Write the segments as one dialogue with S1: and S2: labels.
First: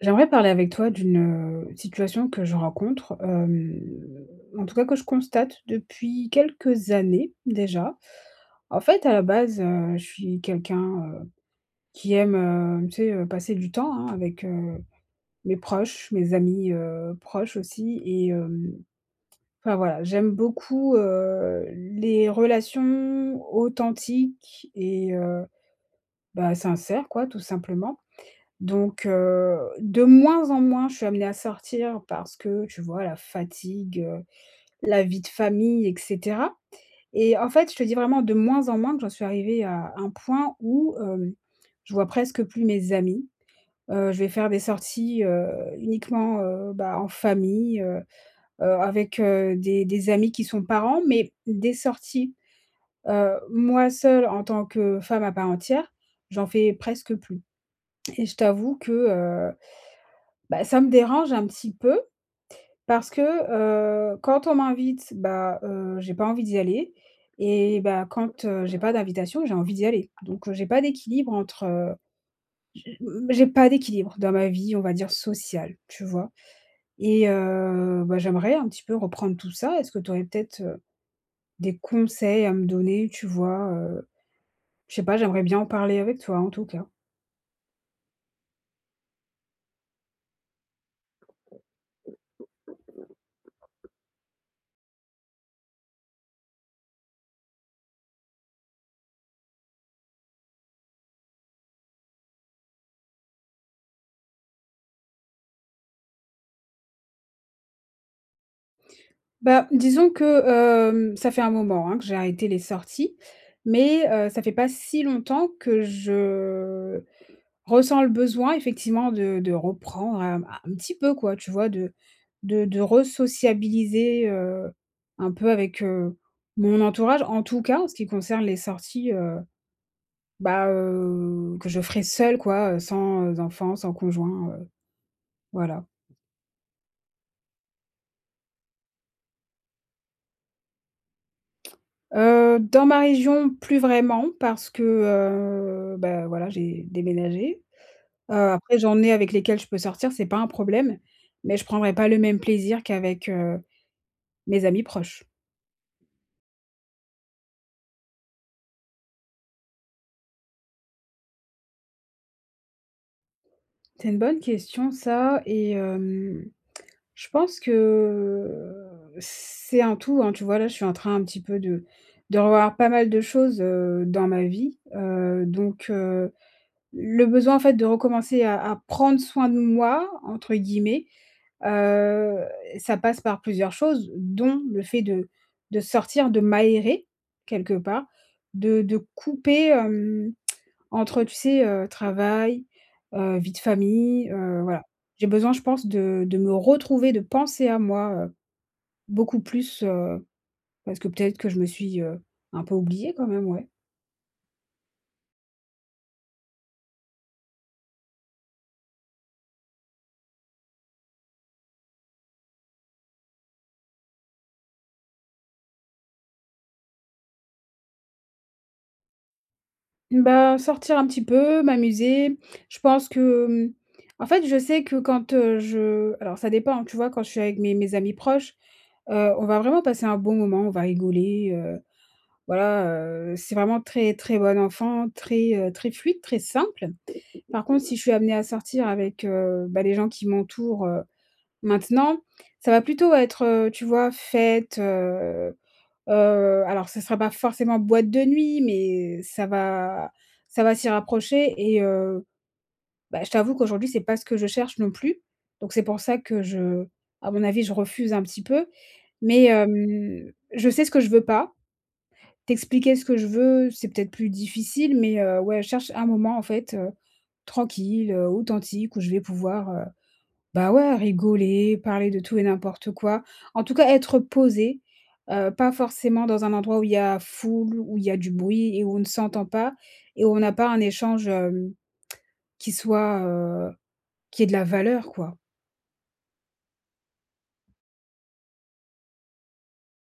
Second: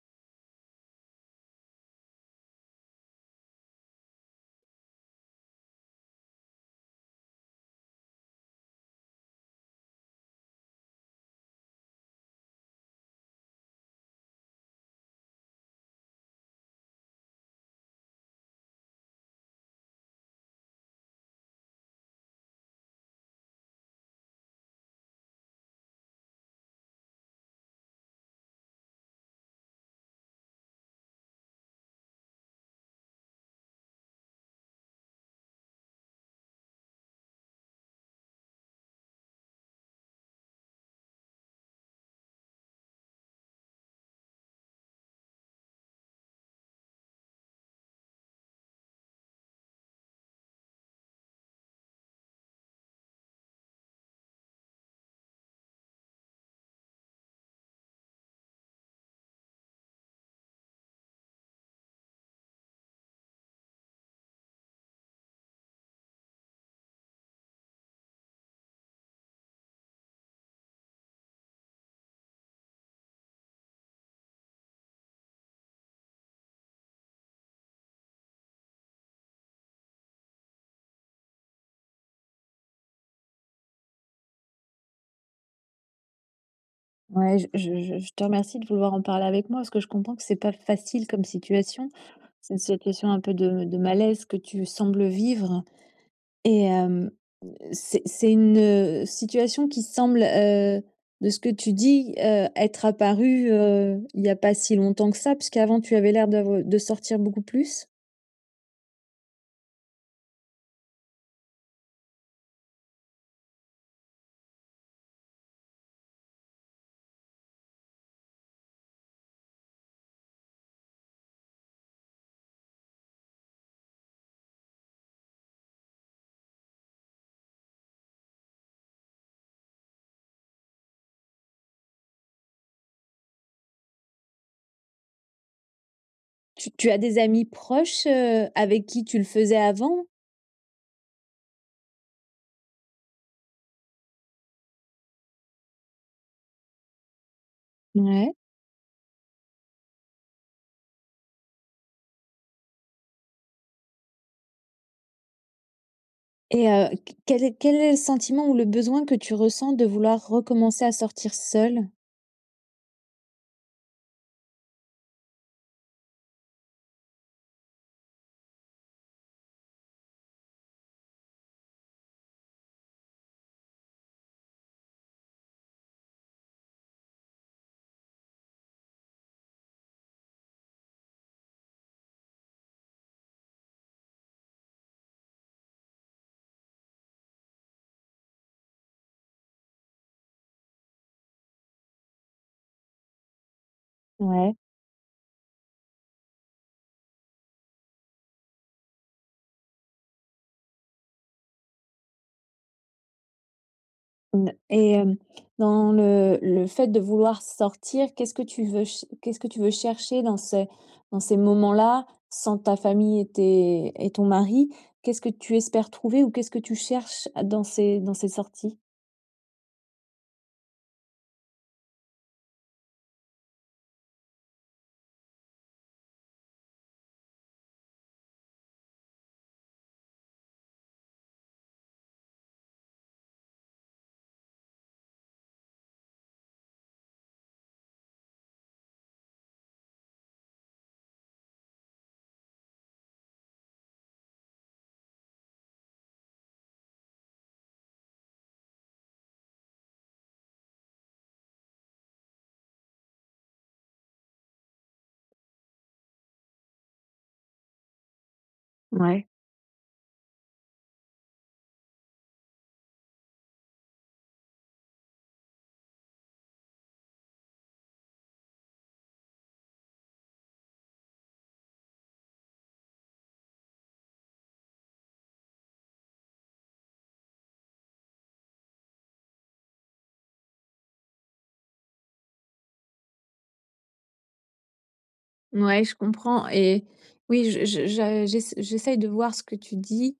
S1: J'aimerais parler avec toi d'une, situation que je rencontre, en tout cas que je constate depuis quelques années déjà. En fait, à la base, je suis quelqu'un, qui aime, tu sais, passer du temps, hein, avec, mes proches, mes amis, proches aussi et, enfin voilà, j'aime beaucoup, les relations authentiques et, bah, sincères quoi, tout simplement. Donc, de moins en moins, je suis amenée à sortir parce que, tu vois, la fatigue, la vie de famille et cetera, et en fait, je te dis vraiment de moins en moins que j'en suis arrivée à un point où, je vois presque plus mes amis. Je vais faire des sorties, uniquement, bah, en famille, avec, des amis qui sont parents, mais des sorties, moi seule en tant que femme à part entière, j'en fais presque plus, et je t'avoue que, bah, ça me dérange un petit peu parce que, quand on m'invite, bah, j'ai pas envie d'y aller, et bah, quand, j'ai pas d'invitation, j'ai envie d'y aller. Donc, j'ai pas d'équilibre entre, m j'ai pas d'équilibre dans ma vie, on va dire sociale, tu vois? Et, bah, j'aimerais un petit peu reprendre tout ça. Est-ce que tu aurais peut-être, des conseils à me donner, tu vois? Je sais pas, j'aimerais bien en parler avec toi, en tout cas.
S2: Ouais, je te remercie de vouloir en parler avec moi parce que je comprends que c'est pas facile comme situation. C'est une situation un peu de malaise que tu sembles vivre et hem, c'est une, situation qui semble, de ce que tu dis, être apparue, il n'y a pas si longtemps que ça, puisqu'avant tu avais l'air d'av de sortir beaucoup plus.
S1: Bah, disons que, ça fait un moment, hein, que j'ai arrêté les sorties, mais, ça fait pas si longtemps que je ressent le besoin effectivement de reprendre, un petit peu quoi, tu vois? De re-sociabiliser, euh, un peu avec, mon entourage. En tout cas, en ce qui concerne les sorties, bah, que je ferai seule quoi, sans, enfant, sans conjoint, voilà.
S2: Tu as des amis proches, avec qui tu le faisais avant?
S1: Dans ma région, plus vraiment parce que, bah, voilà, j'ai déménagé.
S2: Ouais.
S1: Après j'en ai avec lesquels je peux sortir, c'est pas un problème, mais je prendrai pas le même plaisir qu'avec, mes amis proches.
S2: Et q quel est le sentiment ou le besoin que tu ressens de vouloir recommencer à sortir seule?
S1: C'est une bonne question ça et, je pense que c'est un tout, hein. Tu vois, là, je suis en train un petit peu de revoir pas mal de choses, dans ma vie, donc, le besoin en fait de recommencer à «prendre soin de moi» entre guillemets, heu, ça passe par plusieurs choses, dont le fait de sortir, de m'aérer quelque part, de couper, entre, tu sais, travail, vie de famille,
S2: Ouais,
S1: voilà. J'ai besoin, je pense, de me retrouver, de penser à moi, beaucoup plus, parce que peut-être que je me suis, un peu oubliée quand même, ouais.
S2: n Et hem, dans le fait de vouloir sortir, qu'est-ce que tu veux chercher dans ces moments-là, sans ta famille et tes et ton mari? Qu'est-ce que tu espères trouver ou qu'est-ce que tu cherches dans ces sorties?
S1: Bah, sortir un petit peu, m'amuser. Je pense que, en fait, je sais que quand, je alors ça dépend, tu vois? Quand je suis avec mes amis proches, on va vraiment passer un bon moment, on va rigoler, voilà, c'est vraiment très, très bon enfant, très, très fluide, très simple. Par contre, si je suis amenée à sortir avec, bah, les gens qui m'entourent, maintenant, ça va plutôt être, tu vois, fête, alors ce ne sera pas forcément boîte de nuit, mais ça va s'y rapprocher et, bah, je t'avoue qu'aujourd'hui, c'est pas ce que je cherche non plus. Donc c'est pour ça que je à mon avis, je refuse un petit peu.
S2: Ouais.
S1: Mais je sais ce que je veux pas. T'expliquer ce que je veux, c'est peut-être plus difficile, mais, ouais, je cherche un moment en fait, tranquille, authentique où je vais pouvoir, bah, ouais, rigoler, parler de tout et n'importe quoi. En tout cas, être posé, pas forcément dans un endroit où il y a foule, où il y a du bruit et où on ne s'entend pas et où on n'a pas un échange, qui soit, euh, qui ait de la valeur, quoi.
S2: Ouais, je comprends et oui, je j'ess j'essaye de voir ce que tu dis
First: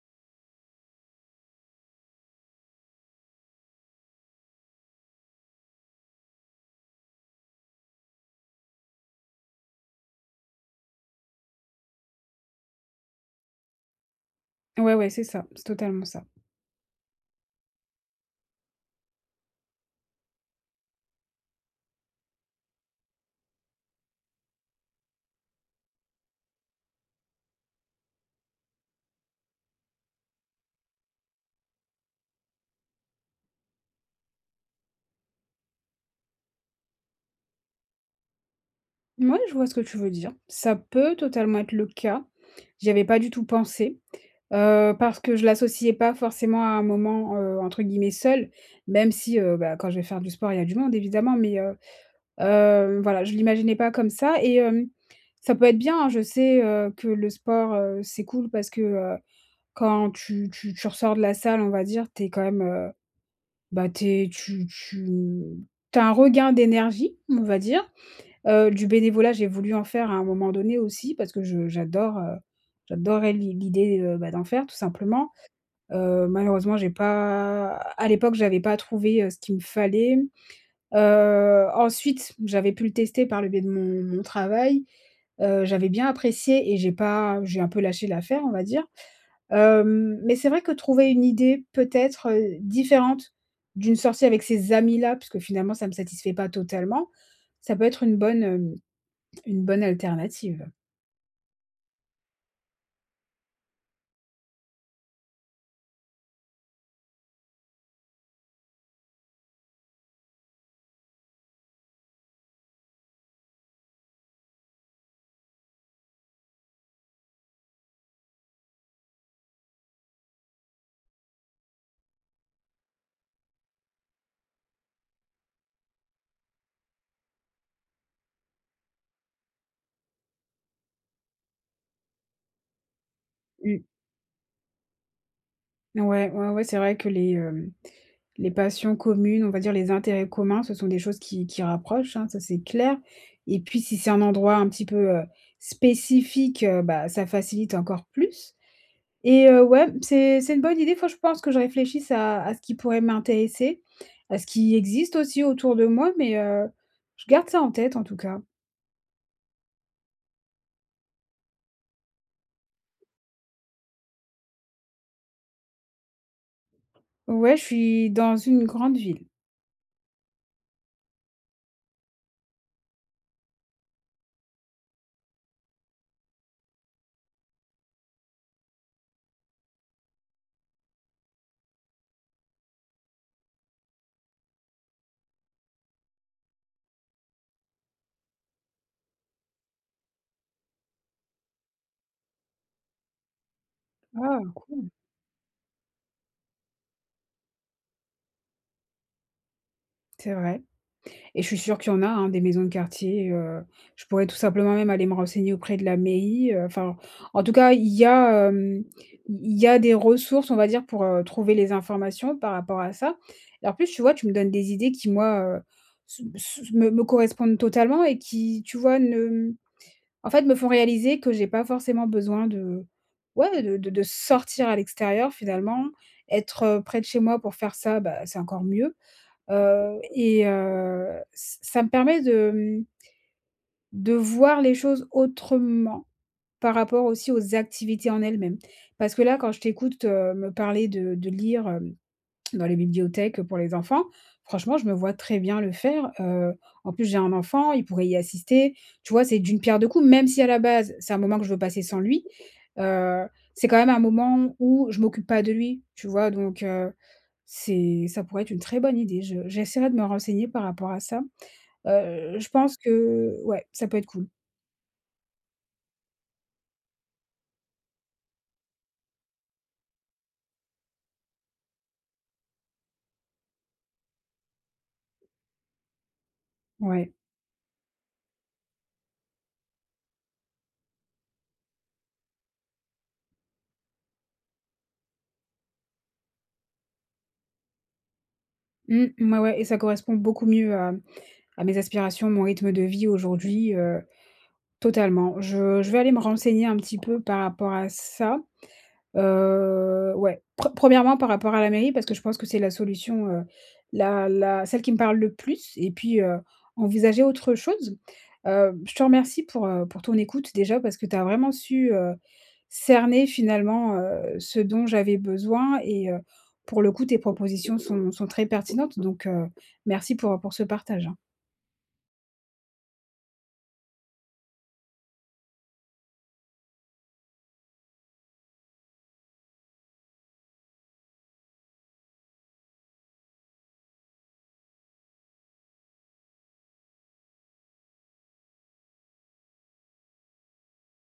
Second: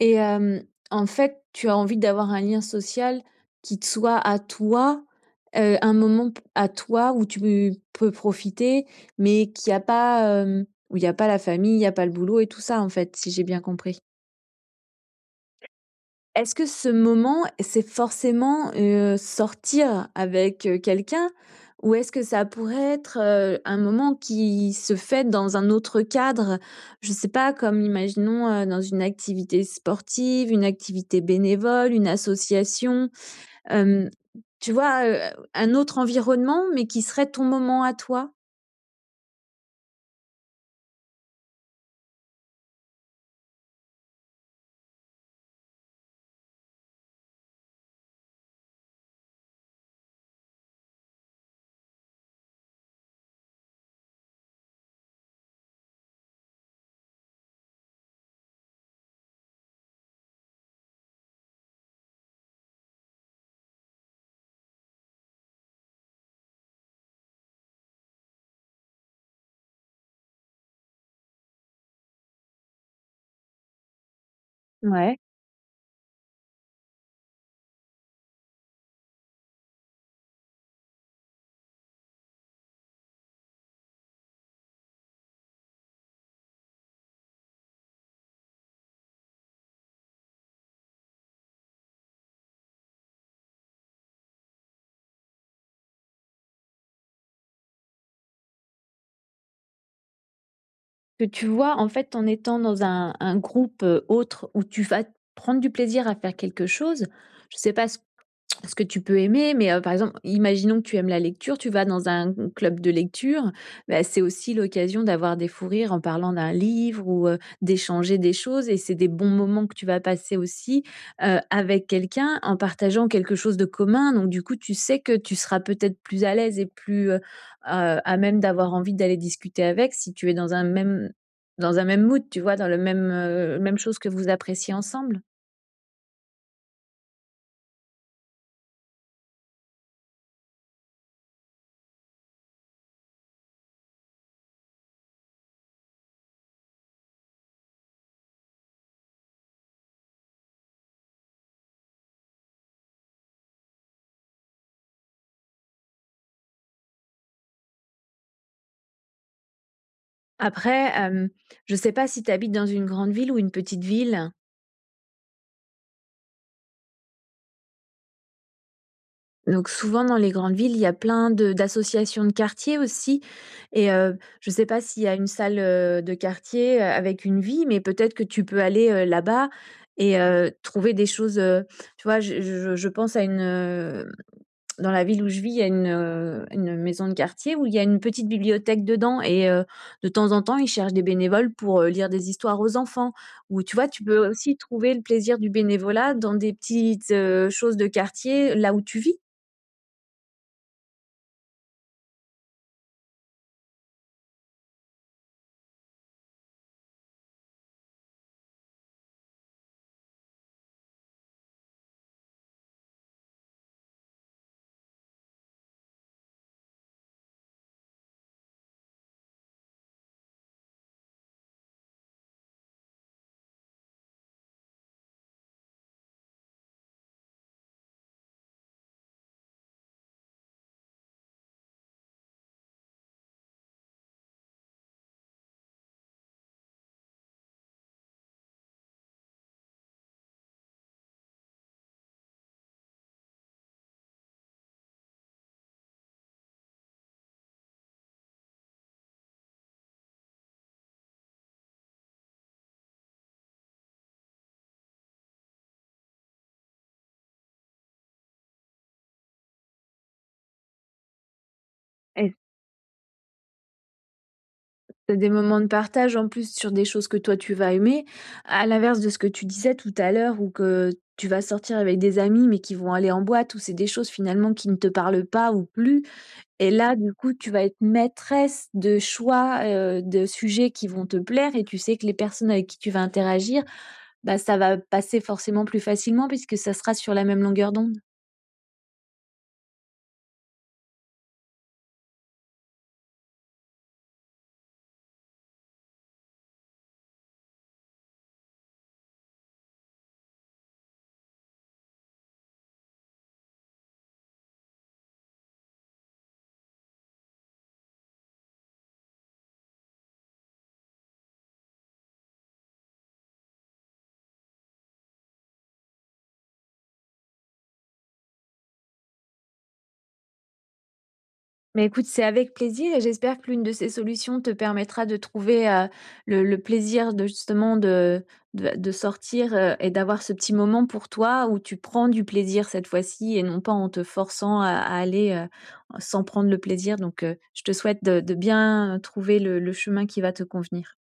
S2: et hem, en fait, tu as envie d'avoir un lien social qui te soit à toi, un moment p à toi où tu peux profiter, mais qui a pas, où il y a pas la famille, il y a pas le boulot et tout ça, en fait, si j'ai bien compris?
S1: Ouais, ouais, c'est ça, c'est totalement ça.
S2: Est-ce que ce moment, c'est forcément, sortir avec, quelqu'un? Ou est-ce que ça pourrait être, un moment qui se fait dans un autre cadre? Je sais pas, comme imaginons, dans une activité sportive, une activité bénévole, une association, hem, tu vois, un autre environnement, mais qui serait ton moment à toi?
S1: Mouais, je vois ce que tu veux dire. Ça peut totalement être le cas. J'y avais pas du tout pensé. Parce que je l'associais pas forcément à un moment, entre guillemets «seul», même si, bah, quand je vais faire du sport, il y a du monde évidemment, mais, voilà, je l'imaginais pas comme ça et, ça peut être bien, hein. Je sais, que le sport, c'est cool parce que, quand tu ressors de la salle, on va dire, t'es quand même, bah, t'es tu tu t'as un regain d'énergie, on va dire. Du bénévolat, j'ai voulu en faire à un moment donné aussi parce que je j'adore, j'adorais l'idée, bah, d'en faire tout
S2: Ouais.
S1: simplement. Malheureusement, j'ai pas à l'époque, j'avais pas trouvé, ce qu'il me fallait. Ensuite, j'avais pu le tester par le biais de mon travail. J'avais bien apprécié et j'ai pas j'ai un peu lâché l'affaire, on va dire. Mais c'est vrai que trouver une idée peut-être, différente d'une sortie avec ces amis-là, puisque finalement ça me satisfait pas totalement, ça peut être une bonne, une bonne alternative.
S2: Que tu vois, en fait, en étant dans un groupe, autre où tu vas prendre du plaisir à faire quelque chose, je sais pas ce que tu peux aimer, mais par exemple, imaginons que tu aimes la lecture, tu vas dans un club de lecture, bah, c'est aussi l'occasion d'avoir des fous rires en parlant d'un livre ou, d'échanger des choses et c'est des bons moments que tu vas passer aussi, avec quelqu'un en partageant quelque chose de commun. Donc du coup, tu sais que tu seras peut-être plus à l'aise et plus, à même d'avoir envie d'aller discuter avec si tu es dans un même mood, tu vois? Dans le même, même
S1: Mmh.
S2: chose que vous appréciez ensemble.
S1: Ouais, ouais, ouais, c'est vrai que les, les passions communes, on va dire les intérêts communs, ce sont des choses qui rapprochent, hein, ça c'est clair et puis si c'est un endroit un petit peu, spécifique, bah, ça facilite encore plus et, ouais, c'est une bonne idée. Faut que je pense que je réfléchisse à ce qui pourrait m'intéresser, à ce qui existe aussi autour de moi, mais, je garde ça en tête en tout cas.
S2: Après, je ne sais pas si tu habites dans une grande ville ou une petite ville.
S1: Ouais, je suis dans une grande ville.
S2: Donc souvent dans les grandes villes, il y a plein de d'associations de quartier aussi et je ne sais pas s'il y a une salle, de quartier, avec une vie, mais peut-être que tu peux aller, là-bas et trouver des choses, tu vois? Je pense à une, dans la ville où je vis, il y a une maison de quartier où il y a une petite bibliothèque dedans et de temps en temps, ils cherchent des bénévoles pour, lire des histoires aux enfants. Ou tu vois, tu peux
S1: Ah
S2: aussi
S1: cool,
S2: trouver le plaisir du bénévolat dans des petites, choses de quartier, là où tu vis
S1: c'est vrai. Et je suis sûre qu'il y en a, hein, des maisons de quartier. Je pourrais tout simplement même aller me renseigner auprès de la mairie, enfin, en tout cas, il y a, il y a des ressources, on va dire, pour, trouver les informations par rapport à ça, et en plus, tu vois, tu me donnes des idées qui, moi, se se me me correspondent totalement et qui, tu vois, ne en fait, me font réaliser que j'ai pas forcément besoin de ouais, de sortir à l'extérieur, finalement. Être, près de chez moi pour faire ça, bah, c'est encore mieux. Et, ç ça me permet de, de voir les choses autrement par rapport aussi aux activités en elles-mêmes. Parce que là, quand je t'écoute, me parler de lire, dans les bibliothèques pour les enfants. Franchement, je me vois très bien le faire. En plus, j'ai un enfant, il pourrait y assister. Tu vois, c'est d'une pierre deux coups, même si à la base, c'est un moment que je veux passer sans lui, heu, c'est quand même un moment où je m'occupe pas de lui, tu vois? Donc, c'est ça pourrait être une très bonne idée. Je j'essaierai de me renseigner par rapport à ça.
S2: et
S1: Je pense que ouais, ça peut être cool.
S2: tu des moments de partage en plus sur des choses que toi tu vas aimer. À l'inverse de ce que tu disais tout à l'heure ou que tu vas sortir avec des amis mais qui vont aller en boîte ou c'est des choses finalement qui ne te parlent pas ou plus. Et là,
S1: Ouais.
S2: du coup, tu vas être maîtresse de choix, de sujets qui vont te plaire et tu sais que les personnes avec qui tu vas interagir, bah, ça va passer forcément plus facilement puisque ça sera sur la même longueur d'onde.
S1: Mmh, ouais, ouais et ça correspond beaucoup mieux à mes aspirations, mon rythme de vie aujourd'hui, totalement. Je vais aller me renseigner un petit peu par rapport à ça. Ouais, premièrement par rapport à la mairie parce que je pense que c'est la solution, la celle qui me parle le plus et puis, envisager autre chose. Je te remercie pour ton écoute déjà parce que tu as vraiment su, cerner finalement, ce dont j'avais besoin et, pour le coup tes propositions sont très pertinentes donc, merci pour ce partage, hein.
S2: Mais écoute, c'est avec plaisir et j'espère que l'une de ces solutions te permettra de trouver, le plaisir de justement de sortir, et d'avoir ce petit moment pour toi où tu prends du plaisir cette fois-ci et non pas en te forçant à aller, sans prendre le plaisir donc je te souhaite de bien trouver le chemin qui va te convenir.